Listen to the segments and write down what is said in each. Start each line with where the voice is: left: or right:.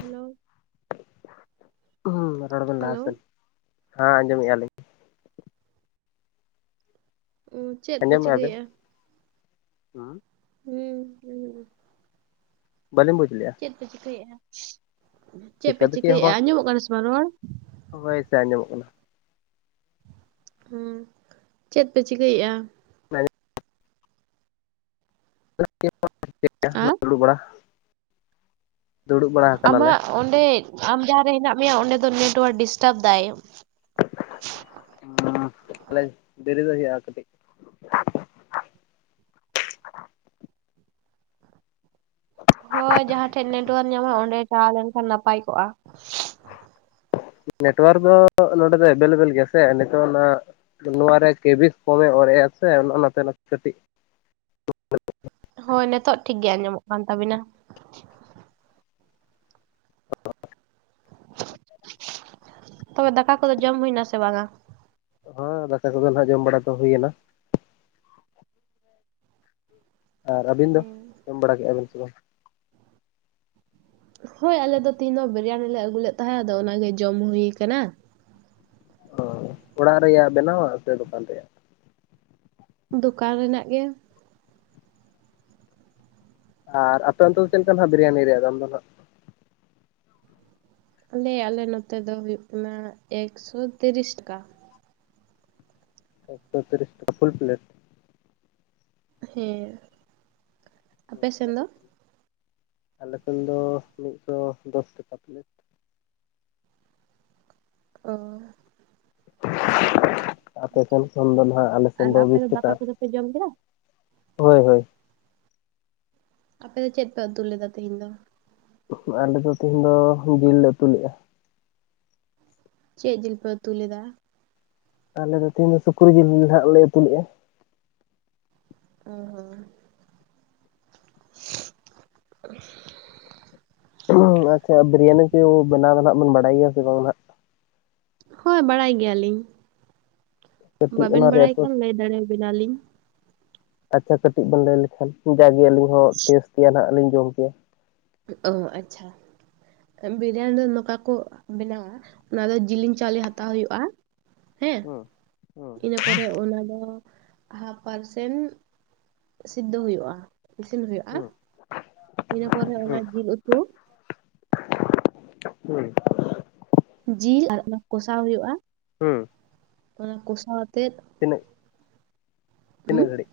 right: Hello.
left: ᱦᱩᱸ ᱨᱚᱲ ᱵᱮᱱ
right: ᱦᱮᱞᱳ
left: ᱞᱟᱦᱟᱥᱮᱱ ᱦᱮᱸ ᱟᱸᱡᱚᱢᱮᱫᱼᱟ ᱞᱤᱧ᱾
right: ᱪᱮᱫ ᱯᱮ
left: ᱟᱸᱡᱚᱢ ᱢᱮᱜᱼᱟ ᱵᱤᱱ,
right: ᱪᱤᱠᱟᱹᱭᱮᱫᱼᱟ
left: ᱦᱩᱸ
right: ᱦᱩᱸ ᱟᱸᱡᱚᱢᱚᱜ ᱠᱟᱱᱟ᱾
left: ᱵᱟᱞᱤᱧ ᱵᱩᱡ ᱞᱮᱫᱼᱟ᱾
right: ᱪᱮᱫ ᱯᱮ ᱪᱤᱠᱟᱹᱭᱮᱫᱼᱟ, ᱪᱮᱫ
left: ᱪᱤᱠᱟᱹ
right: ᱯᱮ ᱪᱤᱠᱟᱹᱭᱮᱫᱼᱟ ᱟᱸᱡᱚᱢᱚᱜ ᱠᱟᱱᱟ ᱥᱮ ᱵᱟᱝ ᱨᱚᱲ᱾
left: ᱦᱳᱭᱥᱮ ᱟᱸᱡᱚᱢᱚᱜ ᱠᱟᱱᱟ᱾
right: ᱦᱩᱸ ᱪᱮᱫ ᱯᱮ ᱪᱤᱠᱟᱹᱭᱮᱫᱼᱟ?
left: [unintelligible]
right: ᱟᱨ
left: [unintelligible] ᱫᱩᱲᱩᱵ ᱵᱟᱲᱟ ᱫᱩᱲᱩᱵ ᱵᱟᱲᱟ ᱠᱟᱱᱟᱞᱮ᱾
right: ᱟᱢᱟᱜ ᱚᱸᱰᱮ ᱟᱢ ᱡᱟᱦᱟᱸ ᱨᱮ ᱦᱮᱱᱟᱜ ᱢᱮᱭᱟ ᱚᱸᱰᱮ ᱫᱚ ᱱᱮᱴᱳᱣᱟᱨᱠ ᱰᱤᱥᱴᱟᱵ ᱫᱟᱭ᱾
left: ᱦᱩᱸ ᱛᱟᱦᱞᱮ ᱫᱤᱨᱤ ᱫᱚ ᱦᱩᱭᱩᱜᱼᱟ ᱠᱟᱴᱤᱡ
right: ᱦᱳᱭ ᱡᱟᱦᱟᱸ ᱴᱷᱮᱡ ᱱᱮᱴᱚᱣᱟᱨᱠ ᱧᱟᱢᱚᱜᱼᱟ ᱚᱸᱰᱮ ᱪᱟᱞᱟᱣ ᱞᱮᱱᱠᱷᱟᱱ ᱱᱟᱯᱟᱭ ᱠᱚᱜᱼᱟ᱾
left: ᱱᱮᱴᱣᱟᱨᱠ ᱫᱚ ᱱᱚᱰᱮ ᱫᱚ ᱮᱵᱮᱞᱮᱵᱮᱞ ᱜᱮᱭᱟ ᱥᱮ ᱱᱤᱛᱚᱜ ᱚᱱᱟ ᱱᱚᱣᱟ ᱨᱮ ᱠᱮᱵᱤᱠᱥ ᱠᱚᱢᱮ ᱚᱨᱮᱜᱼᱟ ᱥᱮ ᱚᱱ ᱚᱱᱟᱛᱮ ᱠᱟᱹᱴᱤᱡ
right: ᱦᱳᱭ ᱱᱤᱛᱳᱜ ᱴᱷᱤᱠ ᱜᱮ ᱟᱸᱡᱚᱢᱚᱜ ᱠᱟᱱ ᱛᱟᱵᱤᱱᱟ᱾
left: [inaudible]
right: ᱛᱚᱵᱮ ᱫᱟᱠᱟ ᱠᱚᱫᱚ ᱡᱚᱢ ᱦᱩᱭᱱᱟ ᱥᱮ ᱵᱟᱝᱟ?
left: ᱦᱚᱸ ᱫᱟᱠᱟ ᱠᱚᱫᱚ ᱱᱟᱸᱜ ᱡᱚᱢ ᱵᱟᱲᱟ ᱫᱚ ᱦᱩᱭᱮᱱᱟ᱾ ᱟᱨ ᱟᱹᱵᱤᱱ ᱫᱚ ᱡᱚᱢ ᱵᱟᱲᱟ ᱠᱮᱜᱼᱟ ᱵᱤᱱ ᱥᱮ ᱵᱟᱝ?
right: ᱦᱳᱭ ᱟᱞᱮ ᱫᱚ ᱛᱮᱦᱮᱧ ᱫᱚ ᱵᱤᱨᱭᱟᱱᱤ ᱞᱮ ᱟᱹᱜᱩ ᱞᱮᱫ ᱛᱟᱦᱮᱸᱫ ᱟᱫᱚ ᱚᱱᱟᱜᱮ ᱡᱚᱢ ᱦᱩᱭ ᱟᱠᱟᱱᱟ᱾
left: ᱚᱻ ᱚᱲᱟᱜ ᱨᱮᱭᱟᱜ ᱵᱮᱱᱟᱣᱟᱜ ᱥᱮ ᱫᱚᱠᱟᱱ ᱨᱮᱭᱟᱜ?
right: ᱫᱚᱠᱟᱱ ᱨᱮᱱᱟᱜ ᱜᱮ᱾
left: ᱟᱨ ᱟᱯᱮ ᱚᱱᱛᱮ ᱫᱚ ᱪᱮᱫ ᱞᱮᱠᱟ ᱵᱤᱨᱤᱭᱟᱱᱤ ᱨᱮᱭᱟᱜ ᱫᱟᱢ ᱫᱚ ᱱᱟᱸᱜ?
right: ᱟᱞᱮ ᱟᱞᱮ ᱱᱚᱛᱮ ᱫᱚ ᱦᱩᱭᱩᱜ ᱠᱟᱱᱟ ᱮᱠᱥᱚ ᱛᱤᱨᱤᱥ ᱴᱟᱠᱟ᱾
left: ᱮᱠᱥᱚ ᱛᱤᱨᱤᱥ ᱴᱟᱠᱟ ᱯᱷᱩᱞ ᱯᱮᱞᱮᱴ᱾
right: ᱦᱮᱸ᱾ ᱟᱯᱮ
left: ᱦᱩᱸ
right: ᱥᱮᱱ ᱫᱚ
left: ᱟᱯᱮᱥᱮᱱ, ᱟᱞᱮ ᱥᱮᱱ ᱫᱚ ᱢᱤᱫᱥᱚ ᱫᱚᱥ ᱴᱟᱠᱟ ᱯᱮᱞᱮᱴ᱾
right: ᱚ
left: ᱟᱯᱮ ᱥᱮᱱ ᱠᱷᱚᱱ ᱫᱚ ᱱᱟᱜ ᱟᱞᱮ ᱥᱮᱱ
right: ᱟᱨ
left: ᱫᱚ
right: ᱟᱯᱮ
left: ᱵᱤᱥ ᱴᱟᱠᱟ
right: ᱫᱟᱠᱟ ᱠᱚᱫᱚ ᱯᱮ ᱡᱚᱢ ᱠᱮᱫᱟ?
left: ᱦᱳᱭ ᱦᱳᱭ᱾
right: ᱟᱯᱮ ᱫᱚ ᱪᱮᱫ ᱯᱮ ᱩᱛᱩ ᱞᱮᱫᱟ ᱛᱮᱦᱮᱧ ᱫᱚ?
left: ᱟᱞᱮ ᱫᱚ ᱛᱮᱦᱮᱧ ᱫᱚ ᱡᱤᱞ ᱞᱮ ᱩᱛᱩ ᱞᱮᱜᱼᱟ᱾
right: ᱪᱮᱫ ᱡᱤᱞ ᱯᱮ ᱩᱛᱩ ᱞᱮᱫᱟ?
left: ᱟᱞᱮ ᱫᱚ ᱛᱮᱦᱮᱧ ᱫᱚ ᱥᱩᱠᱨᱤ ᱡᱤᱞ ᱦᱟᱜ ᱞᱮ ᱩᱛᱩ ᱞᱮᱫᱼᱟ᱾
right: ᱚᱻ ᱦᱮᱸ᱾ [inaudible]
left: ᱟᱪᱪᱷᱟ ᱵᱤᱨᱤᱭᱟᱱᱤ ᱠᱚ ᱵᱮᱱᱟᱣ ᱫᱚ ᱦᱟᱸᱜ ᱵᱤᱱ ᱵᱟᱰᱟᱭ ᱜᱮᱭᱟ ᱥᱮ ᱵᱟᱝ ᱱᱟᱜ?
right: ᱦᱳᱭ ᱵᱟᱲᱟᱭ ᱜᱮᱭᱟᱞᱤᱧ
left: ᱠᱟᱹᱴᱤᱡ
right: ᱵᱟᱵᱤᱱ
left: ᱚᱱᱟ ᱨᱮᱭᱟᱜ
right: ᱵᱟᱲᱟᱭ
left: ᱯᱨᱚᱥ
right: ᱠᱷᱟᱱ ᱞᱟᱹᱭ ᱫᱟᱲᱮᱭᱟᱵᱤᱱᱟᱞᱤᱧ᱾
left: ᱟᱪᱪᱷᱟ ᱠᱟᱹᱴᱤᱡ ᱵᱮᱱ ᱞᱟᱹᱭ ᱞᱮᱠᱷᱟᱱ ᱡᱟᱜᱮ ᱟᱹᱞᱤᱧ ᱦᱚᱸ ᱴᱮᱥᱴ ᱠᱮᱭᱟ ᱱᱟᱸᱜ ᱞᱤᱧ ᱡᱚᱢ ᱠᱮᱭᱟ᱾
right: ᱚ ᱟᱪᱪᱷᱟ᱾ ᱵᱤᱨᱤᱭᱟᱱᱤ ᱫᱚ ᱱᱚᱝᱠᱟ ᱠᱚ ᱵᱮᱱᱟᱣᱟ ᱚᱱᱟ ᱫᱚ ᱡᱤᱞᱤᱧ ᱪᱟᱣᱞᱮ ᱦᱟᱛᱟᱣ ᱦᱩᱭᱩᱜᱼᱟ᱾ ᱦᱮᱸ
left: ᱦᱩᱸ ᱦᱩᱸ
right: ᱤᱱᱟᱹ ᱯᱚᱨᱮ ᱚᱱᱟ ᱫᱚ ᱦᱟᱯᱷ ᱯᱟᱨᱥᱮᱱ ᱥᱤᱫᱽᱫᱷᱚ ᱦᱩᱭᱩᱜᱼᱟ ᱤᱥᱤᱱ ᱦᱩᱭᱩᱜᱼᱟ᱾
left: ᱦᱩᱸ᱾
right: ᱤᱱᱟᱹ ᱯᱚᱨᱮ ᱚᱱᱟ
left: ᱦᱩᱸ
right: ᱡᱤᱞ ᱩᱛᱩ
left: ᱦᱩᱸ᱾
right: ᱡᱤᱞ ᱟᱨ ᱚᱱᱟ ᱠᱚᱥᱟᱣ ᱦᱩᱭᱩᱜᱼᱟ,
left: ᱦᱩᱸ᱾
right: ᱚᱱᱟ ᱠᱚᱥᱟᱣ ᱟᱛᱮᱫ
left: ᱛᱤᱱᱟᱹᱜ
right: ᱦᱩᱸ
left: ᱛᱤᱱᱟᱹᱜ ᱜᱷᱟᱹᱲᱜ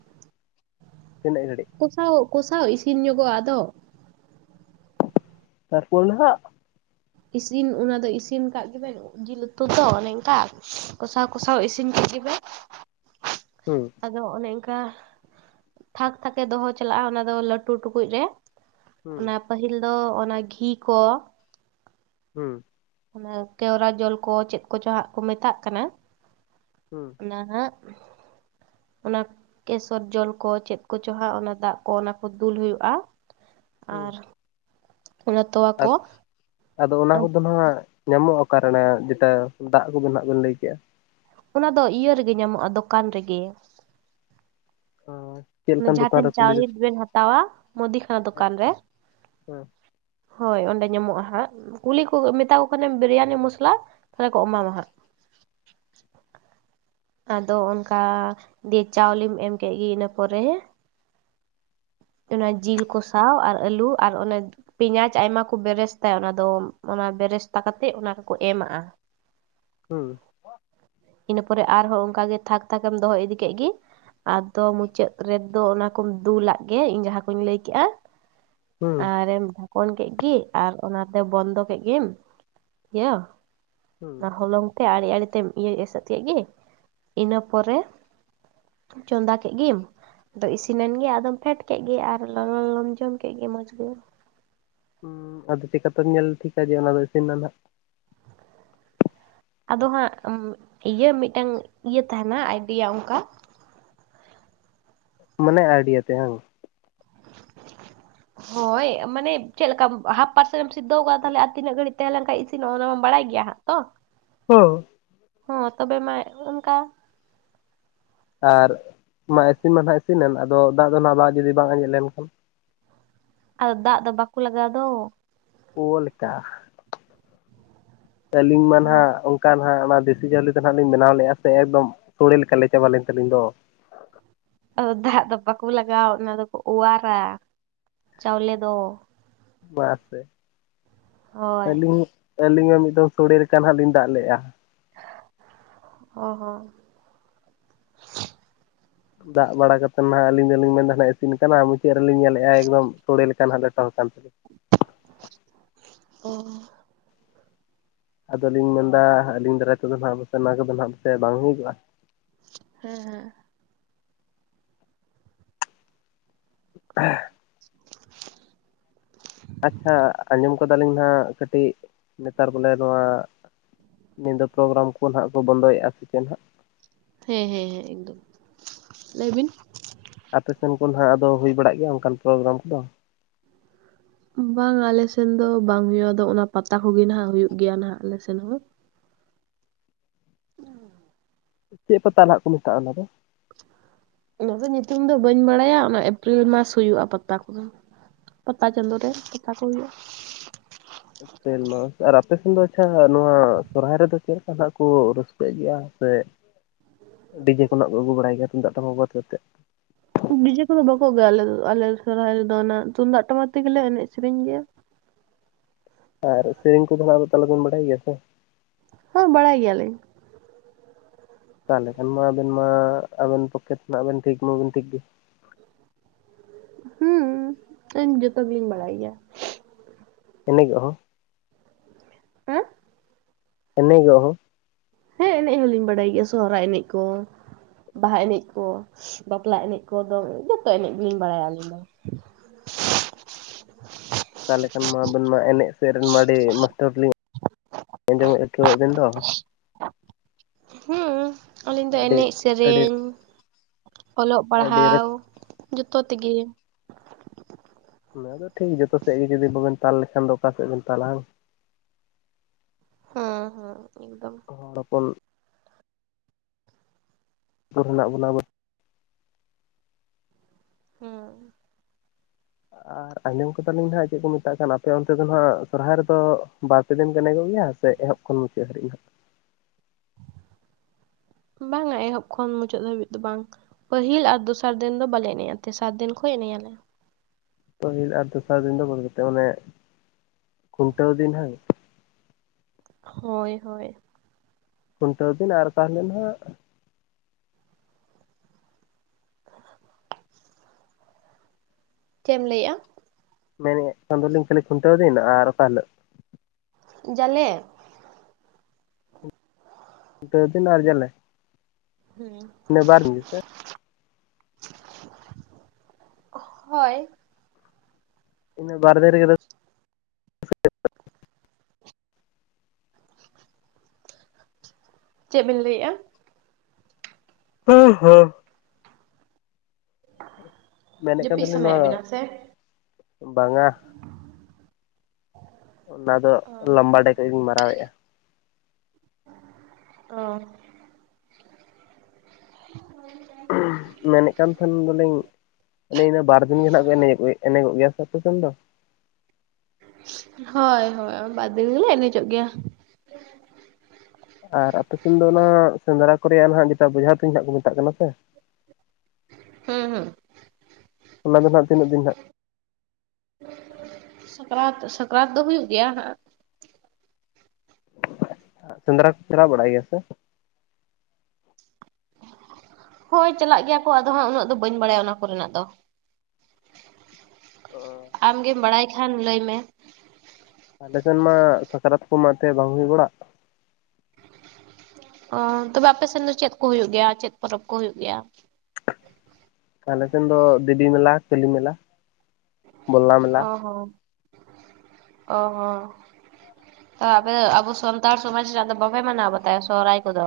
left: ᱛᱤᱱᱟᱹ ᱜᱷᱟᱹᱲᱜ?
right: ᱠᱩᱥᱟᱣ ᱠᱩᱥᱟᱣ ᱤᱥᱤᱱ ᱧᱚᱜᱚᱜ-ᱟ ᱟᱫᱚ
left: ᱛᱟᱨ ᱯᱚᱨᱮ ᱱᱟᱦᱟᱸᱜ
right: ᱤᱥᱤᱱ ᱚᱱᱟ ᱫᱚ ᱤᱥᱤᱱ ᱠᱟᱜ ᱜᱮ ᱵᱮᱱ ᱡᱤᱞ ᱩᱛᱩ ᱛᱚ ᱚᱱᱮ ᱚᱱᱠᱟ ᱠᱚᱥᱟᱣ ᱠᱚᱥᱟᱣ ᱤᱥᱤᱱ ᱠᱮᱫ ᱜᱮᱵᱮᱱ,
left: ᱦᱩᱸ᱾
right: ᱟᱫᱚ ᱚᱱᱮ ᱚᱱᱠᱟ ᱛᱷᱟᱠ ᱛᱷᱟᱠᱮ ᱫᱚᱦᱚ ᱪᱟᱞᱟᱜᱼᱟ ᱚᱱᱟ ᱫᱚ ᱞᱟᱹᱴᱩ ᱴᱩᱠᱩᱡ ᱨᱮ,
left: ᱦᱩᱸ
right: ᱚᱱᱟ ᱯᱟᱹᱦᱤᱞ ᱫᱚ ᱚᱱᱟ ᱜᱷᱤ ᱠᱚ
left: ᱦᱩᱸ᱾
right: ᱚᱱᱟ ᱠᱮᱣᱨᱟ ᱡᱚᱞ ᱠᱚ ᱪᱮᱫ ᱠᱚᱪᱚ ᱦᱟᱸᱜ ᱠᱚ ᱢᱮᱛᱟᱜ ᱠᱟᱱᱟ,
left: ᱦᱩᱸ᱾
right: ᱚᱱᱟ ᱦᱟᱸᱜ ᱚᱱᱟ ᱠᱮᱥᱚᱨ ᱡᱚᱞ ᱠᱚ ᱪᱮᱫ ᱠᱚᱪᱚ ᱦᱟᱸᱜ ᱚᱱᱟ ᱫᱟᱜ ᱠᱚ ᱚᱱᱟᱠᱚ ᱫᱩᱞ ᱦᱩᱭᱩᱜᱼᱟ,
left: ᱦᱩᱸ
right: ᱟᱨ ᱚᱱᱟ ᱛᱚᱣᱟ
left: ᱟᱫᱚ
right: ᱠᱚ
left: ᱟᱫᱚ ᱚᱱᱟ ᱠᱚᱫᱚ ᱱᱟᱸᱜ ᱧᱟᱢᱚᱜ-ᱟ ᱚᱠᱟᱨᱮ ᱨᱮᱱᱟᱜ ᱡᱮᱴᱟ ᱫᱟᱜ ᱠᱚᱫᱚ ᱱᱟᱜ ᱵᱤᱱ ᱞᱟᱹᱭ ᱠᱮᱜᱼᱟ?
right: ᱚᱱᱟ ᱫᱚ ᱤᱭᱟᱹ ᱨᱮᱜᱮ ᱧᱟᱢᱚᱜᱼᱟ ᱫᱚᱠᱟᱱ ᱨᱮᱜᱮ᱾
left: ᱚ᱾
right: ᱚᱱᱮ ᱡᱟᱦᱟᱸ ᱴᱷᱮᱱ ᱪᱟᱣᱞᱮ ᱠᱚᱵᱮᱱ ᱦᱟᱛᱟᱣᱟ ᱢᱩᱫᱤ ᱠᱷᱟᱱᱟ ᱫᱚᱠᱟᱱ ᱨᱮ, ᱦᱳᱭ ᱚᱸᱰᱮ ᱧᱟᱢᱚᱜᱼᱟ ᱦᱟᱸᱜ ᱠᱩᱞᱤ ᱠᱚ ᱢᱮᱛᱟ ᱠᱚ ᱠᱷᱟᱱᱮᱢ ᱵᱤᱨᱤᱭᱟᱱᱤ ᱢᱚᱥᱞᱟ ᱛᱟᱦᱚᱞᱮ ᱠᱚ ᱮᱢᱟᱢᱟ ᱦᱟᱸᱜ᱾ ᱟᱫᱚ ᱚᱱᱠᱟ ᱫᱤᱭᱮ ᱪᱟᱣᱞᱮᱢ ᱮᱢ ᱠᱮᱜ ᱜᱮ ᱤᱱᱟᱹ ᱯᱚᱨᱮ ᱚᱱᱟ ᱡᱤᱞ ᱠᱚᱥᱟᱣ ᱟᱨ ᱟᱹᱞᱩ ᱟᱨ ᱚᱱᱮ ᱯᱮᱭᱟᱡᱽ ᱟᱭᱢᱟ ᱠᱚ ᱵᱮᱨᱮᱥ ᱛᱟᱭ ᱚᱱᱟ ᱫᱚ ᱚᱱᱟ ᱵᱮᱨᱮᱥᱛᱟ ᱠᱟᱛᱮᱫ ᱚᱱᱟ ᱨᱮᱠᱚ ᱮᱢᱟᱜᱼᱟ᱾
left: ᱦᱩᱸ᱾
right: ᱤᱱᱟᱹ ᱯᱚᱨᱮ ᱟᱨᱦᱚᱸ ᱚᱱᱠᱟ ᱜᱮ ᱛᱷᱟᱠ ᱛᱷᱟᱠᱮᱢ ᱫᱚᱦᱚ ᱤᱫᱤ ᱠᱮᱫ ᱜᱮ ᱟᱫᱚ ᱢᱩᱪᱟᱹᱫ ᱨᱮ ᱫᱚ ᱚᱱᱟ ᱠᱚᱢ ᱫᱞᱟᱫ ᱜᱮ ᱤᱧ ᱡᱟᱦᱟᱸ ᱠᱩᱧ ᱞᱟᱹᱭ ᱠᱜᱼᱟ
left: ᱦᱩᱸ
right: ᱟᱨᱮᱢ ᱠᱚᱱ ᱠᱮᱫ ᱜᱮ ᱟᱨ ᱚᱱᱟᱛᱮ ᱵᱚᱱᱫᱚ ᱠᱮᱫ ᱜᱮᱢ ᱤᱭᱟᱹ ᱚᱱᱟ ᱦᱚᱞᱚᱝ ᱛᱮ ᱟᱲᱮ ᱟᱲᱮ ᱛᱮᱢ ᱤᱭᱟᱹ ᱮᱥᱮᱫ ᱠᱮᱫ ᱜᱮ ᱤᱱᱟᱹ ᱯᱚᱨᱮ ᱪᱚᱸᱫᱟ ᱠᱮᱫ ᱜᱮᱢ, ᱟᱫᱚ ᱤᱥᱤᱱᱮᱱ ᱜᱮ ᱟᱫᱚᱢ ᱯᱷᱮᱰ ᱠᱮᱫ ᱜᱮ ᱟᱨ ᱞᱚᱞᱚ ᱞᱚᱞᱚᱢ ᱡᱚᱢ ᱠᱮᱫ ᱜᱮ ᱢᱚᱡᱽ ᱜᱮ᱾
left: ᱦᱩᱸ ᱟᱫᱚ ᱪᱮᱠᱟᱛᱮᱢ ᱧᱮᱞ ᱴᱷᱤᱠᱟ ᱡᱮ ᱚᱱᱟ ᱫᱚ ᱤᱥᱤᱱᱮᱱᱟ ᱦᱟᱸᱜ?
right: ᱟᱫᱚ ᱦᱟᱸᱜ ᱤᱭᱟᱹ ᱢᱤᱫᱴᱟᱝ ᱤᱭᱟᱹ ᱛᱟᱦᱮᱸᱱᱟ ᱟᱭᱰᱤᱭᱟ ᱚᱝᱠᱟ
left: ᱢᱟᱱᱮ ᱟᱭᱰᱤᱭᱟ ᱛᱮ ᱦᱟᱝ?
right: ᱦᱳᱭ ᱢᱟᱱᱮ ᱪᱮᱫ ᱞᱮᱠᱟᱢ ᱦᱟᱯ ᱯᱟᱨᱥᱮᱱ ᱮᱢ ᱥᱤᱫᱷᱟᱹᱣ ᱠᱟᱫᱟ ᱛᱟᱦᱚᱞᱮ ᱟᱨ ᱛᱤᱱᱟᱹᱜ ᱜᱷᱟᱹᱲᱤᱡ ᱛᱟᱦᱮᱸ ᱞᱮᱱ ᱠᱷᱟᱡ ᱤᱥᱤᱱ ᱱᱚᱸᱜᱼᱟ ᱚᱱᱟᱢᱟᱢ ᱵᱟᱲᱟᱭ ᱜᱮᱭᱟ ᱦᱟᱸᱜ ᱛᱚ?
left: ᱦᱩᱸ᱾
right: ᱦᱚᱸ ᱛᱚᱵᱮ ᱢᱟ ᱚᱱᱠᱟ᱾
left: ᱟᱨ ᱢᱟ ᱤᱥᱤᱱ ᱢᱟ ᱦᱟᱸᱜ ᱤᱥᱤᱱ ᱮᱱ, ᱟᱫᱚ ᱫᱟᱜ ᱫᱚ ᱱᱟᱜ ᱵᱟᱝ ᱡᱩᱫᱤ ᱵᱟᱝ ᱟᱸᱡᱮᱫ ᱞᱮᱱᱠᱷᱟᱱ᱾
right: ᱟᱫᱚ ᱫᱟᱜ ᱫᱚ ᱵᱟᱠᱚ ᱞᱟᱜᱟᱣ ᱫᱚ᱾
left: ᱯᱳ ᱞᱮᱠᱟ, ᱟᱹᱞᱤᱧ ᱢᱟ
right: ᱦᱚᱸ
left: ᱱᱟᱦᱟᱜ ᱚᱱᱠᱟᱱ ᱦᱟᱸᱜ ᱚᱱᱟ ᱫᱮᱥᱤ ᱪᱟᱣᱞᱮ ᱫᱚ ᱦᱟᱸᱜ ᱞᱤᱧ ᱵᱮᱱᱟᱣ ᱞᱮᱫ-ᱟ, ᱥᱮ ᱮᱠᱫᱚᱢ ᱥᱳᱲᱮ ᱞᱮᱠᱟ ᱞᱮ ᱪᱟᱵᱟ ᱞᱮᱱ ᱛᱟᱹᱞᱤᱧ ᱫᱚ᱾
right: ᱟᱫᱚ ᱫᱟᱜ ᱫᱚ ᱵᱟᱠᱩ ᱞᱟᱜᱟᱣᱟ, ᱚᱱᱟ ᱫᱚᱠᱚ ᱚᱣᱟᱨᱟ, ᱪᱟᱣᱞᱮ ᱫᱚ᱾
left: ᱵᱟᱥᱮ
right: ᱦᱳᱭ
left: ᱟᱹᱞᱤᱧ ᱟᱹᱞᱤᱧ ᱢᱟ ᱢᱤᱫ ᱫᱷᱟᱹᱶ ᱥᱳᱲᱮ ᱞᱮᱠᱟ ᱦᱟᱸᱜ ᱞᱤᱧ ᱫᱟᱜ ᱞᱮᱜ-ᱟ᱾
right: ᱚ ᱦᱚᱸ
left: ᱫᱟᱜ ᱵᱟᱲᱟ ᱠᱟᱛᱮᱫ ᱦᱟᱸᱜ ᱟᱹᱞᱤᱧ ᱫᱚᱞᱤᱧ ᱢᱮᱱᱫᱟ ᱦᱟᱱᱮ ᱤᱥᱤᱱ ᱟᱠᱟᱱᱟ, ᱢᱩᱪᱟᱹᱫ ᱨᱮᱞᱤᱧ ᱧᱮᱞ ᱮᱫ-ᱟ ᱮᱠᱫᱚᱢ ᱥᱚᱲᱮ ᱞᱮᱠᱟ ᱱᱟᱜ ᱞᱮᱴᱚ ᱟᱠᱟᱱ ᱛᱟᱞᱤᱧᱟᱹ᱾
right: ᱚ
left: ᱟᱫᱚ ᱞᱤᱧ ᱢᱮᱱᱫᱟ, ᱟᱹᱞᱤᱧ ᱫᱟᱨᱟᱭ ᱛᱮᱫᱚ ᱦᱟᱸᱜ [unintelligible] ᱵᱟᱝ ᱦᱩᱭᱩᱜᱚᱜ-ᱟ᱾
right: ᱦᱮᱸ ᱦᱮᱸ
left: [inaudible]
right: [inaudible]
left: ᱟᱪᱪᱷᱟ, ᱟᱸᱡᱚᱢ ᱟᱠᱟᱫᱟ ᱞᱤᱧ ᱱᱟᱜ ᱠᱟᱹᱴᱤᱡ ᱱᱮᱛᱟᱨ ᱵᱚᱞᱮ ᱱᱚᱣᱟ ᱧᱤᱫᱟᱹ ᱯᱨᱳᱜᱨᱟᱢ ᱠᱚ ᱱᱟᱦᱟᱜ ᱠᱚ ᱵᱚᱱᱫᱚᱭᱮᱫ-ᱟ ᱥᱮ ᱪᱮ ᱱᱟᱦᱟᱜ᱾
right: ᱦᱮᱸ ᱦᱮᱸ ᱦᱮᱸ ᱮᱠᱫᱚᱢ, ᱞᱟᱹᱭ ᱵᱤᱱ᱾
left: ᱟᱯᱮ ᱥᱮᱱ ᱠᱚᱱ ᱦᱟᱸᱜ ᱟᱫᱚ ᱦᱩᱭ ᱵᱟᱲᱟᱜ ᱜᱮᱭᱟ ᱚᱱᱠᱟᱱ ᱯᱨᱳᱜᱨᱟᱢ ᱠᱚᱫᱚ?
right: ᱵᱟᱝ ᱟᱞᱮ ᱥᱮᱱ ᱫᱚ ᱵᱟᱝ ᱦᱩᱭᱩᱜ-ᱟ, ᱟᱫᱚ ᱚᱱᱟ ᱯᱟᱛᱟ ᱠᱚᱜᱮ ᱱᱟᱦᱟᱜ ᱦᱩᱭᱩᱜ ᱜᱮᱭᱟ ᱱᱟᱜ ᱟᱞᱮ ᱥᱮᱱ ᱦᱚᱸ᱾ [unintelligible]
left: ᱪᱮᱫ ᱯᱟᱛᱟ ᱦᱟᱸᱜ ᱠᱚ ᱢᱮᱛᱟᱜ-ᱟ ᱚᱱᱟ ᱫᱚ?
right: ᱚᱱᱟ ᱫᱚ ᱧᱩᱛᱩᱢ ᱫᱚ ᱵᱟᱹᱧ ᱵᱟᱲᱟᱭᱟ, ᱚᱱᱟ ᱮᱯᱨᱤᱞ ᱢᱟᱥ ᱦᱩᱭᱩᱜ-ᱟ ᱯᱟᱛᱟ ᱠᱚᱫᱚ᱾ ᱯᱟᱛᱟ ᱪᱟᱸᱫᱳ ᱨᱮ ᱯᱟᱛᱟ ᱪᱟᱸᱫᱳ᱾
left: ᱮᱯᱨᱤᱞ ᱢᱟᱥ, ᱟᱨ ᱟᱯᱮ ᱥᱮᱱ ᱫᱚ ᱟᱪᱪᱷᱟ ᱱᱚᱣᱟ ᱥᱚᱦᱟᱭ ᱨᱮᱫᱚ ᱪᱮᱫ ᱞᱮᱠᱟ ᱱᱟᱜ ᱠᱚ ᱨᱟᱹᱥᱠᱟᱹᱜ ᱜᱮᱭᱟ ᱥᱮ, ᱰᱤᱡᱮ ᱠᱚ ᱱᱟᱜ ᱠᱚ ᱟᱹᱜᱩ ᱵᱟᱲᱟᱭ ᱜᱮᱭᱟ ᱛᱩᱢᱫᱟᱜ, ᱴᱟᱢᱟᱠ ᱵᱟᱫ ᱠᱟᱛᱮᱫ᱾
right: ᱰᱤᱡᱮ ᱠᱚᱫᱚ ᱵᱟᱠᱚ ᱟᱹᱜᱩᱭᱟ ᱟᱞᱮ ᱟᱞᱮ ᱥᱚᱦᱨᱟᱭ ᱨᱮᱫᱚ, ᱚᱱᱟ ᱛᱩᱢᱫᱟᱜ, ᱴᱟᱢᱟᱠ ᱛᱮᱜᱮ ᱞᱮ ᱮᱱᱮᱡ ᱥᱮᱨᱮᱧ ᱜᱮᱭᱟ᱾
left: ᱟᱨ ᱥᱮᱨᱮᱧ ᱠᱚᱫᱚ ᱱᱟᱜ ᱛᱟᱦᱚᱞᱮ ᱵᱚᱱ ᱵᱟᱲᱟᱭ ᱜᱮᱭᱟ ᱥᱮ?
right: ᱦᱚᱸ, ᱵᱟᱲᱟᱭ ᱜᱮᱭᱟ ᱞᱤᱧ᱾
left: ᱛᱟᱦᱚᱞᱮ ᱠᱷᱟᱱ ᱢᱟ ᱟᱵᱮᱱ ᱢᱟ ᱟᱵᱮᱱ ᱯᱚᱠᱮᱴ ᱨᱮᱱᱟᱜ ᱵᱮᱱ ᱴᱷᱤᱠ ᱢᱟᱵᱮᱱ ᱴᱷᱤᱠ ᱜᱮ᱾
right: ᱦᱩᱸ, ᱤᱧ ᱡᱚᱛᱚ ᱜᱮᱞᱤᱧ ᱵᱟᱲᱟᱭ ᱜᱮᱭᱟ᱾
left: ᱮᱱᱮᱡᱚᱜ ᱦᱚᱸ?
right: ᱦᱮᱸ?
left: ᱮᱱᱮᱡᱚᱜ ᱦᱚᱸ?
right: ᱦᱮᱸ ᱮᱱᱮᱡ ᱦᱚᱸᱞᱤᱧ ᱵᱟᱲᱟᱭ ᱜᱮᱭᱟ, ᱥᱚᱦᱚᱨᱟᱭ ᱮᱱᱮᱡ ᱠᱚ᱾ ᱵᱟᱦᱟ ᱮᱱᱮᱡ ᱠᱚ, ᱵᱟᱯᱞᱟ ᱮᱱᱮᱡ ᱠᱚ ᱫᱚ, ᱡᱚᱛᱚ ᱮᱱᱮᱡ ᱜᱮᱞᱤᱧ ᱵᱟᱲᱟᱭᱟ ᱟᱹᱞᱤᱧ ᱫᱚ᱾
left: ᱛᱟᱦᱚᱞᱮ ᱠᱷᱟᱱ ᱢᱟ ᱟᱵᱮᱱ ᱢᱟ ᱮᱱᱮᱡ ᱥᱮᱫ ᱨᱮᱱ ᱢᱟ ᱟᱹᱰᱤ ᱢᱟᱥᱴᱟᱨ ᱞᱤᱧ [unintelligible] ᱟᱸᱡᱚᱢ ᱮᱫ-ᱟ ᱛᱚ ᱟᱹᱵᱮᱱ ᱫᱚ᱾
right: ᱦᱩᱸ, ᱟᱹᱞᱤᱧ ᱫᱚ
left: ᱟᱹᱰᱤ
right: ᱮᱱᱮᱡ,
left: ᱟᱹᱰᱤ
right: ᱥᱮᱨᱮᱧ, ᱚᱞᱚᱜ,
left: ᱟᱹᱰᱤ
right: ᱯᱟᱲᱦᱟᱣ
left: ᱨᱟᱹᱥ
right: ᱡᱚᱛᱚ ᱛᱮᱜᱮ᱾
left: ᱚᱱᱟ ᱟᱫᱚ ᱴᱷᱤᱠ, ᱡᱚᱛᱚ ᱥᱮᱫ ᱜᱮ ᱡᱩᱫᱤ ᱵᱟᱵᱮᱱ ᱛᱟᱞ ᱞᱮᱠᱷᱟᱱ ᱫᱚ ᱚᱠᱟ ᱥᱮᱫ ᱵᱮᱱ ᱛᱟᱞᱟ ᱦᱮᱸᱥᱮ᱾
right: ᱦᱮᱸ ᱦᱮᱸ ᱮᱠᱫᱚᱢ᱾
left: [unintelligible] ᱥᱩᱨ ᱦᱮᱱᱟᱜ ᱵᱚᱱᱟ
right: ᱦᱩᱸ,
left: ᱟᱨ ᱟᱸᱡᱚᱢ ᱠᱟᱛᱟᱞᱤᱧ ᱱᱟᱦᱟᱜ ᱪᱮᱫ ᱠᱚ ᱢᱮᱛᱟᱜ ᱠᱟᱱ ᱟᱯᱮ ᱚᱱᱛᱮ ᱫᱚ ᱱᱟᱦᱟᱜ ᱥᱚᱨᱦᱟᱭ ᱨᱮᱫᱚ ᱵᱟᱨᱯᱮ ᱫᱤᱱ ᱯᱮ ᱮᱱᱮᱡ ᱜᱮᱭᱟ ᱥᱮ ᱮᱦᱚᱵ ᱠᱷᱚᱱ ᱢᱩᱪᱟᱫ ᱦᱟᱹᱨᱤᱡ ᱦᱟᱜ
right: ᱵᱟᱝᱟ, ᱮᱦᱚᱵ ᱠᱷᱚᱱ ᱢᱩᱪᱟᱹᱫ ᱫᱷᱟᱹᱵᱤᱡ ᱫᱚ ᱵᱟᱝ᱾ ᱯᱟᱹᱦᱤᱞ ᱟᱨ ᱫᱚᱥᱟᱨ ᱫᱤᱱ ᱫᱚ ᱵᱟᱞᱮ ᱮᱱᱮᱡ ᱟ, ᱛᱮᱥᱟᱨ ᱫᱤᱱ ᱠᱷᱚᱱᱚᱡ ᱮᱱᱮᱡ ᱟᱞᱮ᱾
left: ᱯᱟᱹᱦᱤᱞ ᱟᱨ ᱫᱚᱥᱟᱨ ᱫᱤᱱ ᱫᱚ ᱵᱟᱜᱤ ᱠᱟᱛᱮ ᱢᱟᱱᱮ ᱠᱷᱩᱱᱴᱟᱹᱣ ᱫᱤᱱ ᱦᱟᱸᱝ?
right: ᱦᱳᱭ ᱦᱳᱭ
left: ᱠᱷᱩᱱᱴᱟᱹᱣ ᱫᱤᱱ ᱟᱨ ᱛᱟᱦᱚᱞᱮ ᱱᱟᱦᱟᱜ
right: ᱪᱮᱫ ᱮᱢ ᱞᱟᱹᱭᱮᱜ-ᱟ?
left: ᱢᱮᱱᱮᱜ ᱠᱟᱱ ᱫᱚᱞᱤᱧ ᱠᱷᱟᱹᱞᱤ ᱠᱷᱩᱱᱴᱟᱹᱣ ᱫᱤᱱ ᱟᱨ ᱚᱠᱟ ᱦᱤᱞᱳᱜ?
right: ᱡᱟᱞᱮ
left: ᱠᱷᱩᱱᱴᱟᱹᱣ ᱫᱤᱱ ᱟᱨ ᱡᱟᱞᱮ
right: ᱦᱩᱸ
left: ᱤᱱᱟᱹ ᱵᱟᱨ ᱫᱤᱱ ᱜᱮᱸᱥᱮ?
right: ᱦᱳᱭ
left: ᱤᱱᱟᱹ ᱵᱟᱨ ᱫᱤᱱ ᱨᱮᱜᱮ ᱨᱟᱥ
right: ᱪᱮᱫ ᱵᱤᱱ ᱞᱟᱹᱭᱮᱜ-ᱟ?
left: [unintelligible] ᱢᱮᱱᱮᱫ ᱠᱟᱱ
right: ᱡᱟᱹᱯᱤᱫ
left: ᱛᱟᱦᱮᱱᱟᱞᱤᱧ
right: ᱥᱟᱱᱟᱭᱮᱫ
left: ᱱᱚᱣᱟ
right: ᱵᱤᱱᱟ ᱥᱮ?
left: ᱵᱟᱝᱟ ᱚᱱᱟ ᱫᱚ
right: ᱚ
left: ᱞᱚᱢᱵᱟ ᱰᱮ ᱠᱷᱚᱱᱟᱜ ᱜᱤᱧ ᱢᱟᱨᱟᱣᱮᱜ-ᱟ
right: ᱚ [unintelligible]
left: ᱢᱮᱱᱮᱫ ᱠᱷᱟᱱ ᱫᱚᱞᱤᱧ ᱤᱱᱟᱹ ᱤᱱᱟᱹ ᱵᱟᱨ ᱫᱤᱱ ᱜᱮ ᱱᱟᱦᱟᱜ ᱵᱤᱱ ᱮᱱᱮᱡᱚᱜ ᱜᱮᱭᱟ ᱥᱮ ᱟᱯᱮ ᱥᱮᱱ ᱫᱚ?
right: ᱦᱳᱭ ᱦᱳᱭ ᱵᱟᱨ ᱫᱤᱱ ᱜᱮᱞᱤᱧ ᱮᱱᱮᱡᱚᱜ ᱜᱮᱭᱟ᱾
left: ᱟᱨ ᱟᱯᱮ ᱥᱮᱱ ᱫᱚ ᱚᱱᱟ ᱥᱮᱸᱫᱽᱨᱟ ᱠᱚᱨᱮᱭᱟᱜ ᱪᱮᱫᱟᱜ ᱡᱟᱦᱟ ᱵᱚᱡᱷᱟ ᱛᱩᱧ ᱨᱮᱱᱟᱜ ᱠᱚ ᱢᱮᱛᱟᱜ ᱠᱟᱱᱟ ᱥᱮ
right: ᱦᱩᱸ ᱦᱩᱸ
left: ᱚᱱᱟ ᱫᱚ ᱱᱟᱜ ᱛᱤᱱᱟᱹᱜ ᱫᱤᱱ ᱱᱟᱜ?
right: ᱥᱟᱠᱨᱟᱛ ᱥᱟᱠᱨᱟᱛ ᱫᱚ ᱦᱩᱭᱩᱜ ᱜᱮᱭᱟ ᱦᱟᱸᱜ
left: ᱥᱮᱸᱫᱽᱨᱟ ᱠᱚ ᱪᱟᱞᱟᱜ ᱵᱟᱲᱟᱜ ᱜᱮᱭᱟ ᱥᱮ?
right: ᱦᱳᱭ ᱪᱟᱞᱟᱜ ᱜᱮᱭᱟ ᱠᱚ ᱟᱫᱚ ᱦᱟᱸᱜ ᱩᱱᱟᱹᱜ ᱫᱚ ᱵᱟᱹᱧ ᱵᱟᱲᱟᱭᱟ ᱚᱱᱟ ᱠᱚᱨᱮᱱᱟᱜ ᱫᱚ ᱟᱢᱜᱮᱢ ᱵᱟᱲᱟᱭ ᱠᱷᱟᱱ ᱞᱟᱹᱭ ᱢᱮ?
left: ᱟᱞᱮ ᱥᱮᱱ ᱢᱟ ᱥᱟᱠᱨᱟᱛ ᱠᱚ ᱢᱟᱛᱮ ᱵᱟᱝ ᱦᱩᱭ ᱵᱟᱲᱟᱜ᱾
right: ᱚ ᱛᱚᱵᱮ ᱟᱯᱮ ᱥᱮᱱ ᱫᱚ ᱪᱮᱫ ᱠᱚ ᱦᱩᱭᱩᱜ ᱜᱮᱭᱟ ᱪᱮᱫ ᱯᱚᱨᱚᱵᱽ ᱠᱚ ᱦᱩᱭᱩᱜ ᱜᱮᱭᱟ?
left: ᱟᱞᱮ ᱥᱮᱱ ᱫᱚ ᱫᱮᱵᱤ ᱢᱮᱞᱟ ᱠᱟᱞᱤ ᱢᱮᱞᱟ ᱵᱚᱞᱞᱟ ᱢᱮᱞᱟ
right: ᱚ ᱦᱚᱸ ᱚ ᱦᱚᱸ ᱛᱟ ᱟᱯᱮ ᱫᱚ ᱟᱵᱚ ᱥᱟᱱᱛᱟᱲ ᱥᱚᱢᱟᱡᱽ ᱨᱮᱭᱟᱜ ᱫᱚ ᱵᱟᱯᱮ ᱢᱟᱱᱟᱣ ᱵᱟᱛᱟᱭᱟ ᱥᱚᱨᱦᱟᱭ ᱠᱚᱫᱚ?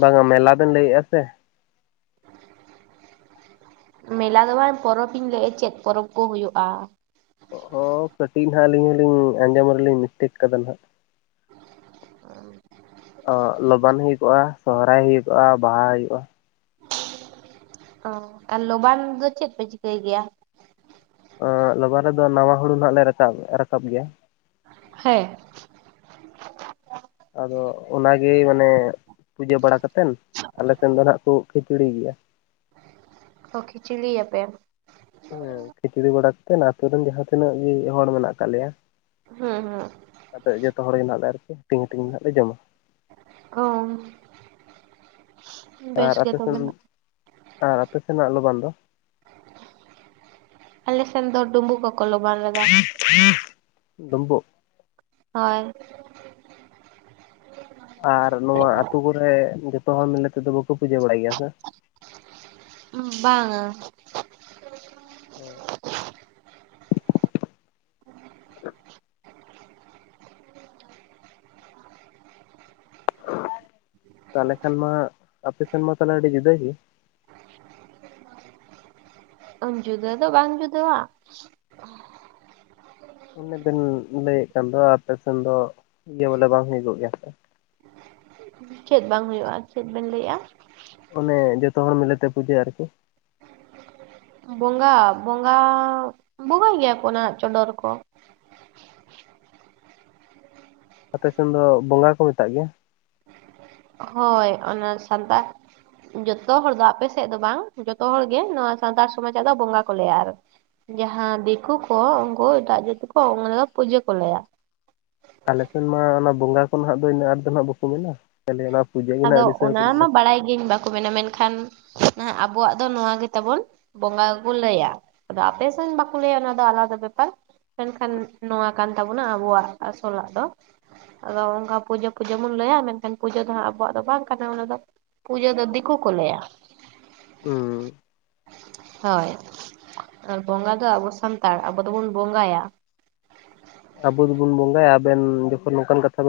left: ᱵᱟᱝᱟ ᱢᱮᱞᱟ ᱵᱮᱱ ᱞᱟᱹᱭᱮᱜ-ᱟ ᱥᱮ
right: ᱢᱮᱞᱟ ᱫᱚ ᱵᱟᱝ ᱯᱚᱨᱚᱵᱽ ᱤᱧ ᱞᱟᱹᱭᱮᱜ-ᱟ᱾ ᱪᱮᱫ ᱯᱚᱨᱚᱵᱽ ᱠᱚ ᱦᱳᱭᱳᱜ-ᱟ?
left: ᱚ ᱠᱟᱹᱴᱤᱡ ᱱᱟᱦᱟᱜ ᱟᱹᱞᱤᱧ ᱦᱚᱸ ᱞᱤᱧ ᱟᱸᱡᱚᱢ ᱨᱮᱞᱤᱧ ᱢᱤᱥᱴᱮᱠ ᱠᱟᱫᱟ ᱱᱟᱦᱟᱜ
right: [unintelligible]
left: ᱚ [unintelligible] ᱦᱩᱭ ᱠᱚᱣᱟ ᱥᱚᱦᱚᱨᱟᱭ ᱦᱩᱭ ᱠᱚᱣᱟ ᱵᱟᱦᱟ ᱦᱩᱭᱩᱜ-ᱟ
right: ᱚ ᱟᱨ ᱞᱚᱵᱟᱱ ᱫᱚ ᱪᱮᱫ ᱯᱮ ᱪᱤᱠᱟᱹᱭ ᱜᱮᱭᱟ?
left: ᱚ ᱞᱚᱵᱟᱱ ᱨᱮᱫᱚ ᱱᱟᱶᱟ ᱦᱩᱲᱩ ᱦᱟᱜ ᱞᱮ ᱨᱟᱠᱟᱵ ᱨᱟᱠᱟᱵ ᱜᱮᱭᱟ
right: ᱦᱮᱸ
left: ᱟᱫᱚ ᱚᱱᱟᱜᱮ ᱢᱟᱱᱮ ᱯᱩᱡᱟᱹ ᱵᱟᱲᱟ ᱠᱟᱛᱮᱱ ᱟᱞᱮ ᱥᱮᱱ ᱫᱚ ᱱᱟᱦᱟᱜ ᱠᱚ ᱠᱷᱤᱪᱲᱤ ᱜᱮᱭᱟ
right: ᱚ ᱠᱷᱤᱪᱲᱤᱭᱟ ᱯᱮ
left: ᱦᱮᱸ ᱠᱷᱤᱪᱲᱤ ᱵᱟᱲᱟ ᱠᱟᱛᱮᱱ ᱟᱹᱛᱩ ᱨᱮᱱ ᱡᱟᱦᱟᱸ ᱛᱤᱱᱟᱹᱜ ᱜᱮ ᱦᱚᱲ ᱢᱮᱱᱟᱜ ᱟᱠᱟᱫ ᱞᱮᱭᱟ᱾
right: ᱦᱮᱸ ᱦᱮᱸ᱾
left: ᱟᱫᱚ ᱡᱚᱛᱚ ᱦᱚᱲ ᱜᱮ ᱦᱮᱸᱱᱟᱜ ᱞᱮ ᱟᱹᱨᱠᱤ ᱦᱟᱹᱴᱤᱧ ᱦᱟᱹᱴᱤᱧ ᱱᱟᱜ ᱞᱮ ᱡᱚᱢᱟ᱾
right: ᱩᱢ᱾
left: ᱟᱨ ᱟᱯᱮ ᱥᱮᱱ [inaudible] ᱟᱨ ᱟᱯᱮ ᱥᱮᱱᱟᱜ ᱫᱚ ᱵᱟᱸᱫ ᱫᱚ᱾
right: [inaudible] ᱟᱞᱮ ᱥᱮᱱ ᱫᱚ ᱰᱩᱸᱵᱩᱠ ᱠᱚ ᱠᱚ ᱞᱚᱵᱟᱱ ᱨᱮᱫ
left: [inaudible] ᱰᱚᱢᱵᱚᱠ᱾
right: ᱦᱳᱭ,
left: ᱟᱨ ᱱᱚᱣᱟ ᱟᱹᱛᱩ ᱠᱚᱨᱮ ᱡᱚᱛᱚ ᱦᱚᱲ ᱢᱤᱞᱮ ᱛᱮᱫᱚ ᱵᱟᱠᱚ ᱯᱩᱡᱟᱹ ᱵᱟᱲᱟᱭ ᱜᱮᱭᱟ ᱥᱮ᱾
right: ᱵᱟᱝ ᱟ᱾
left: ᱚ᱾
right: [inaudible]
left: ᱛᱟᱦᱚᱸᱞᱮ ᱠᱷᱟᱱ ᱢᱟ, ᱟᱯᱮ ᱥᱮᱱ ᱢᱟ ᱛᱟᱦᱚᱸᱞᱮ ᱟᱹᱰᱤ ᱡᱩᱫᱟᱹ ᱜᱮ,
right: ᱡᱩᱫᱟᱹ ᱫᱚ ᱵᱟᱝ ᱡᱩᱫᱟᱹᱣᱟ, [inaudible]
left: ᱚᱱᱮ ᱵᱤᱱ ᱞᱟᱹᱭᱮᱫ ᱠᱟᱱ ᱫᱚ ᱟᱯᱮ ᱥᱮᱱ ᱫᱚ ᱤᱭᱟᱹ ᱵᱚᱞᱮ ᱵᱟᱝ ᱦᱩᱭᱩᱜᱚᱜ ᱜᱮᱭᱟ
right: ᱪᱮᱫ ᱵᱟᱝ ᱦᱩᱭᱩᱜ-ᱟ᱾ ᱪᱮᱫ ᱵᱮᱱ ᱞᱟᱹᱭᱮᱫ-ᱟ?
left: ᱚᱱᱮ ᱡᱚᱛᱚ ᱦᱚᱲ ᱢᱤᱞᱮᱛᱮ ᱯᱩᱡᱟᱹ ᱟᱹᱨᱠᱤ᱾
right: ᱵᱚᱸᱜᱟ ᱵᱚᱸᱜᱟᱻ ᱵᱚᱸᱜᱟᱭ ᱜᱮᱭᱟ ᱠᱚ ᱚᱱᱟ ᱪᱚᱰᱚᱨ ᱠᱚ,
left: ᱟᱯᱮ ᱥᱮᱱ ᱫᱚ ᱵᱚᱸᱜᱟ ᱠᱚ ᱢᱮᱛᱟᱜ ᱜᱮᱭᱟ᱾
right: ᱦᱳᱭ ᱚᱱᱟ ᱥᱟᱱᱛᱟᱲ, ᱡᱚᱛᱚ ᱦᱚᱲ ᱫᱚ ᱟᱯᱮ ᱥᱮᱫ ᱫᱚ ᱵᱟᱝ, ᱡᱚᱛᱚ ᱦᱚᱲᱜᱮ ᱱᱚᱣᱟ ᱥᱟᱱᱛᱟᱲ ᱥᱚᱢᱟᱡᱽ ᱟᱜ ᱫᱚ ᱵᱚᱸᱜᱟ ᱠᱚ ᱞᱟᱹᱭᱟ ᱟᱨ ᱡᱟᱦᱟᱸ ᱫᱤᱠᱩ ᱠᱚ᱾ ᱩᱱᱠᱩ ᱮᱴᱟᱜ ᱡᱟᱹᱛᱤ ᱠᱚ ᱩᱱᱠᱩ ᱫᱚ ᱯᱩᱡᱟᱹ ᱠᱚ ᱞᱟᱹᱭᱟ᱾
left: ᱟᱞᱮᱥᱮᱱ ᱢᱟ ᱚᱱᱟ ᱵᱚᱸᱜᱟ ᱠᱚ ᱱᱟᱜ ᱫᱚ ᱤᱱᱟᱹᱜ ᱟᱴ ᱫᱚ ᱱᱟᱜ ᱵᱟᱠᱚ ᱢᱮᱱᱟ᱾ ᱠᱷᱟᱹᱞᱤ ᱚᱱᱟ ᱯᱩᱡᱟᱹ᱾ ᱜᱮ ᱱᱟᱦᱟᱜ
right: ᱟᱫᱚ
left: ᱟᱹᱰᱤ ᱥᱟᱹᱨ
right: ᱚᱱᱟ
left: ᱠᱚ
right: ᱢᱟ
left: ᱢᱮᱱᱟ
right: ᱵᱟᱲᱟᱭ ᱜᱤᱭᱟᱹᱧ ᱵᱟᱠᱚ ᱢᱮᱱᱟ ᱢᱮᱱᱠᱷᱟᱱ, ᱱᱟᱜ ᱟᱵᱚᱣᱟᱜ ᱫᱚ ᱱᱚᱣᱟ ᱜᱮ ᱛᱟᱵᱚᱱ᱾ ᱵᱚᱸᱜᱟ ᱠᱚ ᱞᱟᱹᱭᱟ, ᱟᱫᱚ ᱟᱯᱮᱥᱮᱱ ᱵᱟᱠᱚ ᱞᱟᱹᱭᱟ ᱚᱱᱟ ᱫᱚ ᱟᱞᱟᱫᱟ ᱵᱮᱯᱟᱨ᱾ ᱢᱮᱱᱠᱷᱟᱱ ᱱᱚᱣᱟ ᱠᱟᱱ ᱛᱟᱵᱚᱱᱟ ᱟᱵᱚᱣᱟᱜ ᱟᱥᱚᱞᱟᱜ ᱫᱚ᱾ ᱟᱫᱚ ᱚᱱᱠᱟ ᱯᱩᱡᱟᱹ ᱯᱩᱡᱟᱹ ᱵᱚᱱ ᱞᱟᱹᱭᱟ ᱢᱮᱱᱠᱷᱟᱱ ᱯᱩᱡᱟᱹ ᱫᱚ ᱦᱟᱜ ᱟᱵᱚᱣᱟᱜ, ᱫᱚ ᱵᱟᱝ ᱠᱟᱱᱟ ᱚᱱᱟ ᱫᱚ᱾ ᱯᱩᱡᱟᱹ ᱫᱚ ᱫᱤᱠᱩ ᱠᱚ ᱞᱟᱹᱭᱟ᱾
left: ᱦᱩᱸ᱾
right: ᱦᱳᱭ, ᱟᱨ ᱵᱚᱸᱜᱟ ᱫᱚ ᱟᱵᱚ ᱥᱟᱱᱛᱟᱲ ᱟᱵᱚ ᱫᱚᱵᱚᱱ ᱵᱚᱸᱜᱟᱭᱟ᱾
left: ᱟᱵᱚ ᱫᱚᱵᱚᱱ ᱵᱚᱸᱜᱟᱭᱟ ᱟᱵᱮᱱ ᱡᱚᱠᱷᱚᱱ ᱱᱚᱝᱠᱟᱱ ᱠᱟᱛᱷᱟ ᱵᱮᱱ,